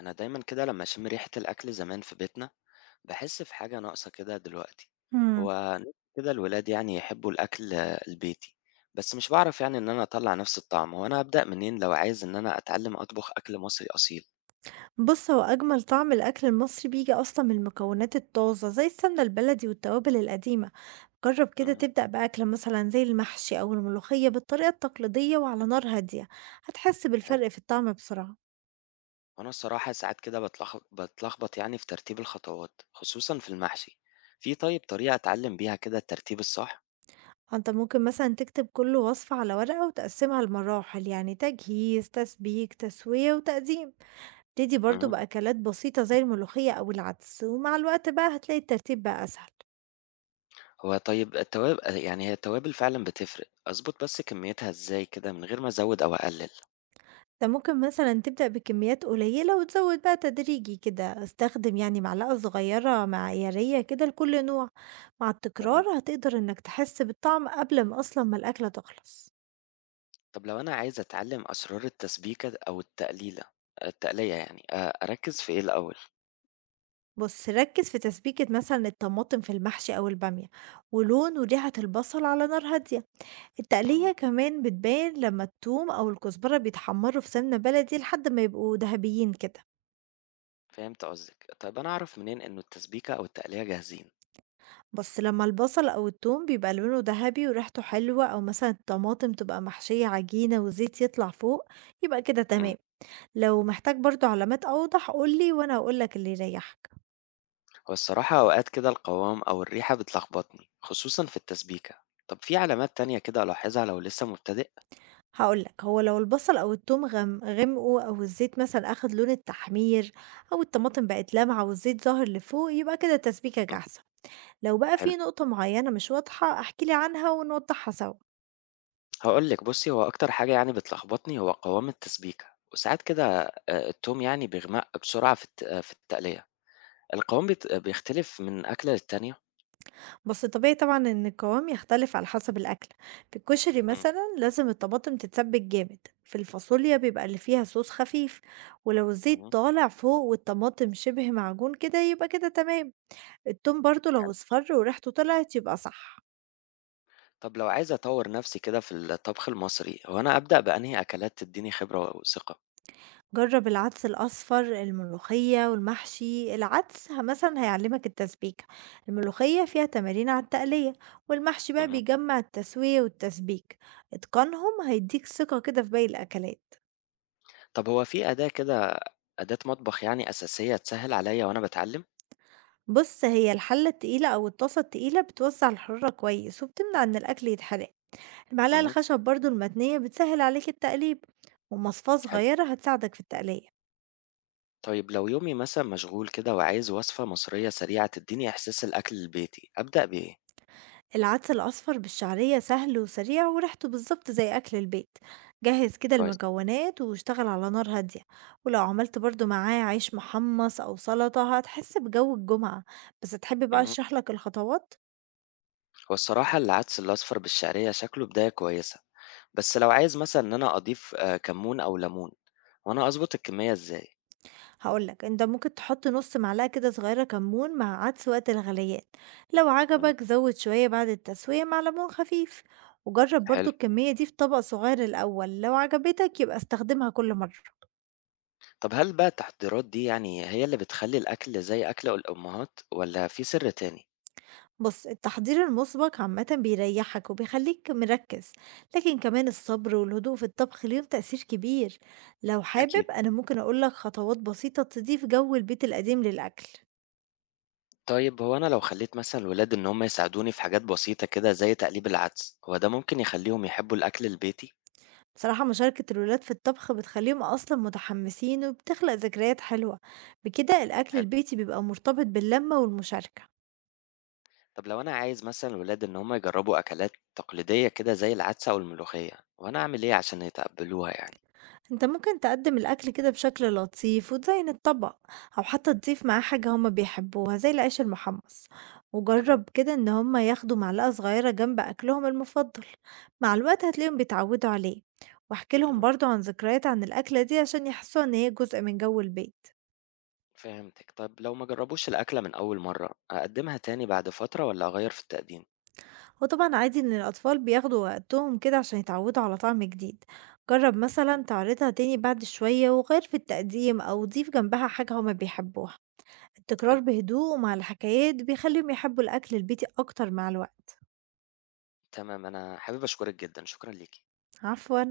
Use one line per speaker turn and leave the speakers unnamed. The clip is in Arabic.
أنا دايما كده لما أشم ريحة الأكل زمان في بيتنا، بحس في حاجة ناقصة كده دلوقتي.
إمم.
هو نفسي كده الولاد يعني يحبوا الأكل البيتي. بس مش بعرف يعني إن أنا أطلع نفس الطعم. هو أنا أبدأ منين لو عايز إن أنا أتعلم أطبخ أكل مصري أصيل؟
بُص، هو أجمل طعم الأكل المصري بييجي أصلًا من المكونات الطازة، زي السمنة البلدي والتوابل القديمة. جرّب كده
مهم.
تبدأ بأكلة مثلًا زي المحشي أو الملوخية بالطريقة التقليدية وعلى نار هادية، هتحس
حلو.
بالفرق في الطعم بسرعة.
وأنا الصراحة ساعات كده بتلخبط يعني في ترتيب الخطوات خصوصا في المحشي. في طيب طريقة أتعلم بيها كده الترتيب الصح؟
فأنت ممكن مثلًا تكتب كل وصفة على ورقة وتقسّمها لمراحل، يعني تجهيز، تسبيك، تسوية وتقديم. ابتدي برضه
مهم.
بأكلات بسيطة زي الملوخية أو العدس، ومع الوقت بقى هتلاقي الترتيب بقى أسهل.
هو طيب التوابل يعني هي التوابل فعلا بتفرق. أظبط بس كميتها إزاي كده من غير ما أزود أو أقلل؟
أنت ممكن مثلًا تبدأ بكميات قليلة وتزود بقى تدريجي كده، استخدم يعني معلقة صغيرة معيارية كده لكل نوع، مع
تمام.
التكرار هتقدر إنك تحس بالطعم قبل ما أصلًا ما الأكلة تخلص.
طب لو أنا عايز أتعلم أسرار التسبيكة أو التقلية يعني أركز في إيه الأول؟
بُص ركز في تسبيكة مثلًا الطماطم في المحشي أو البامية، ولون وريحة البصل على نار هادية. التقلية
مم.
كمان بتبان لما التوم أو الكزبرة بيتحمروا في سمنة بلدي لحد ما يبقوا ذهبيين كده.
فهمت قصدك. طيب أنا أعرف منين إنه التسبيكة أو التقلية جاهزين؟
بس لمّا البصل أو التوم بيبقى لونه دهبي وريحته حلوة أو مثلًا الطماطم تبقى محشية عجينة وزيت يطلع فوق، يبقى كده
مم.
تمام، لو محتاج برضه علامات أوضح قُل لي وأنا هاقول لك اللي يريحك.
هو الصراحة أوقات كده القوام أو الريحة بتلخبطني خصوصا في التسبيكة. طب في علامات تانية كده ألاحظها لو لسه مبتدئ؟
هاقول لك، هو لو البصل أو التوم غمقوا أو الزيت مثلًا أخد لون التحمير أو الطماطم بقت لامعة والزيت ظاهر لفوق يبقى كده التسبيكة
مم.
جاهزة. لو بقى
حلو.
في نقطة معينة مش واضحة احكِ لي عنها ونوضحها سوا.
هقول لك بصي، هو أكتر حاجة يعني بتلخبطني هو قوام التسبيكة وساعات كده، التوم يعني بيغمق بسرعة في التقلية. القوام بيختلف من أكلة للتانية.
بس طبيعي طبعا ان القوام يختلف على حسب الاكل، في الكشري
مم.
مثلا لازم الطماطم تتسبك جامد. في الفاصوليا بيبقى اللي فيها صوص خفيف، ولو الزيت
مم.
طالع فوق والطماطم شبه معجون كده يبقى كده تمام. التوم برضو لو اصفر وريحته طلعت يبقى صح.
طب لو عايز أطور نفسي كده في الطبخ المصري، هو أنا أبدأ بأنهي أكلات تديني خبرة وثقة؟
جرب العدس الاصفر الملوخية والمحشي، مثلا هيعلمك التسبيكة. الملوخية فيها تمارين على التقلية، والمحشي بقى
اهم.
بيجمع التسوية والتسبيك. اتقانهم هيديك ثقة كده في باقي الاكلات.
طب هو في أداة كده، أداة مطبخ يعني أساسية تسهل عليا وأنا باتعلم؟
بص هي الحلة التقيلة أو الطاسة التقيلة بتوزع الحرارة كويس وبتمنع إن الأكل يتحرق. المعلقة
اهم.
الخشب برضو المتنية بتسهل عليك التقليب، ومصفاة
حلو.
صغيرة هتساعدك في التقلية.
طيب لو يومي مثلًا مشغول كده وعايز وصفة مصرية سريعة تديني إحساس الأكل البيتي، أبدأ بإيه؟
العدس الأصفر بالشعرية سهل وسريع وريحته بالظبط زي أكل البيت. جهز كده
كويس.
المكونات واشتغل على نار هادية، ولو عملت برضو معاه عيش محمص أو سلطة هتحس بجو الجمعة. بس تحب بقى
اهم.
أشرحلك الخطوات؟
هو الصراحة العدس الأصفر بالشعرية شكله بداية كويسة، بس لو عايز مثلًا إن أنا أضيف كمون أو ليمون، هو أنا أضبط الكمية إزاي؟
هقول لك، انت ممكن تحط نص معلقه كده صغيره كمون مع عدس وقت الغليان. لو
إمم.
عجبك زود شويه بعد التسويه مع ليمون خفيف، وجرب برضو
حلو.
الكميه دي في طبق صغير الاول، لو عجبتك يبقى استخدمها كل مره.
طب هل بقى التحضيرات دي يعني هي اللي بتخلّي الأكل زي أكل الأمهات والّا في سِر تاني؟
بص التحضير المسبق عامه بيريحك وبيخليك مركز، لكن كمان الصبر والهدوء في الطبخ ليهم تاثير كبير. لو حابب
أكيد.
انا ممكن اقول لك خطوات بسيطه تضيف جو البيت القديم للاكل.
طيب هو أنا لو خلّيت مثلًا الولاد إن هم يساعدوني في حاجات بسيطة كده زي تقليب العدس، هو ده ممكن يخلّيهم يحبّوا الأكل البيتي؟
بصراحة مشاركة الولاد في الطبخ بتخليهم أصلا متحمسين وبتخلق ذكريات حلوة، بكده الأكل
حلو.
البيتي بيبقى مرتبط باللمة والمشاركة.
طب لو أنا عايز مثلًا الولاد إن هم يجرّبوا أكلات تقليدية كده زي العدس أو الملوخية، هو أنا أعمل إيه عشان يتقبّلوها يعني؟
انت ممكن تقدم الأكل كده بشكل لطيف وتزين الطبق، أو حتى تضيف معاه حاجة هما بيحبوها زي العيش المحمص.
تمام.
وجرب كده إن هما ياخدوا معلقة صغيرة جنب أكلهم المفضل، مع الوقت هتلاقيهم بيتعودوا عليه. واحكي لهم
اهم.
برضو عن ذكريات عن الأكلة دي عشان يحسوا إن هي جزء من جو البيت.
فهمتِك. طب لو ما جرّبوش الأكلة من أول مرّة، أقدّمها تاني بعد فترة والّا أغيّر في التقديم؟
هو طبعًا عادي إن الأطفال بياخدوا وقتهم كده عشان يتعودوا على طعم جديد، جرّب
إمم.
مثلًا تعرضها تاني بعد شوية وغيّر في التقديم أو ضيف جنبها حاجة هُم بيحبوها، التكرار
حلو.
بهدوء ومع الحكايات بيخليهم يحبوا الأكل البيتي أكتر مع الوقت.
تمام، أنا حابب أشكرِك جدًا، شكرًا ليكِ.
عفوًا.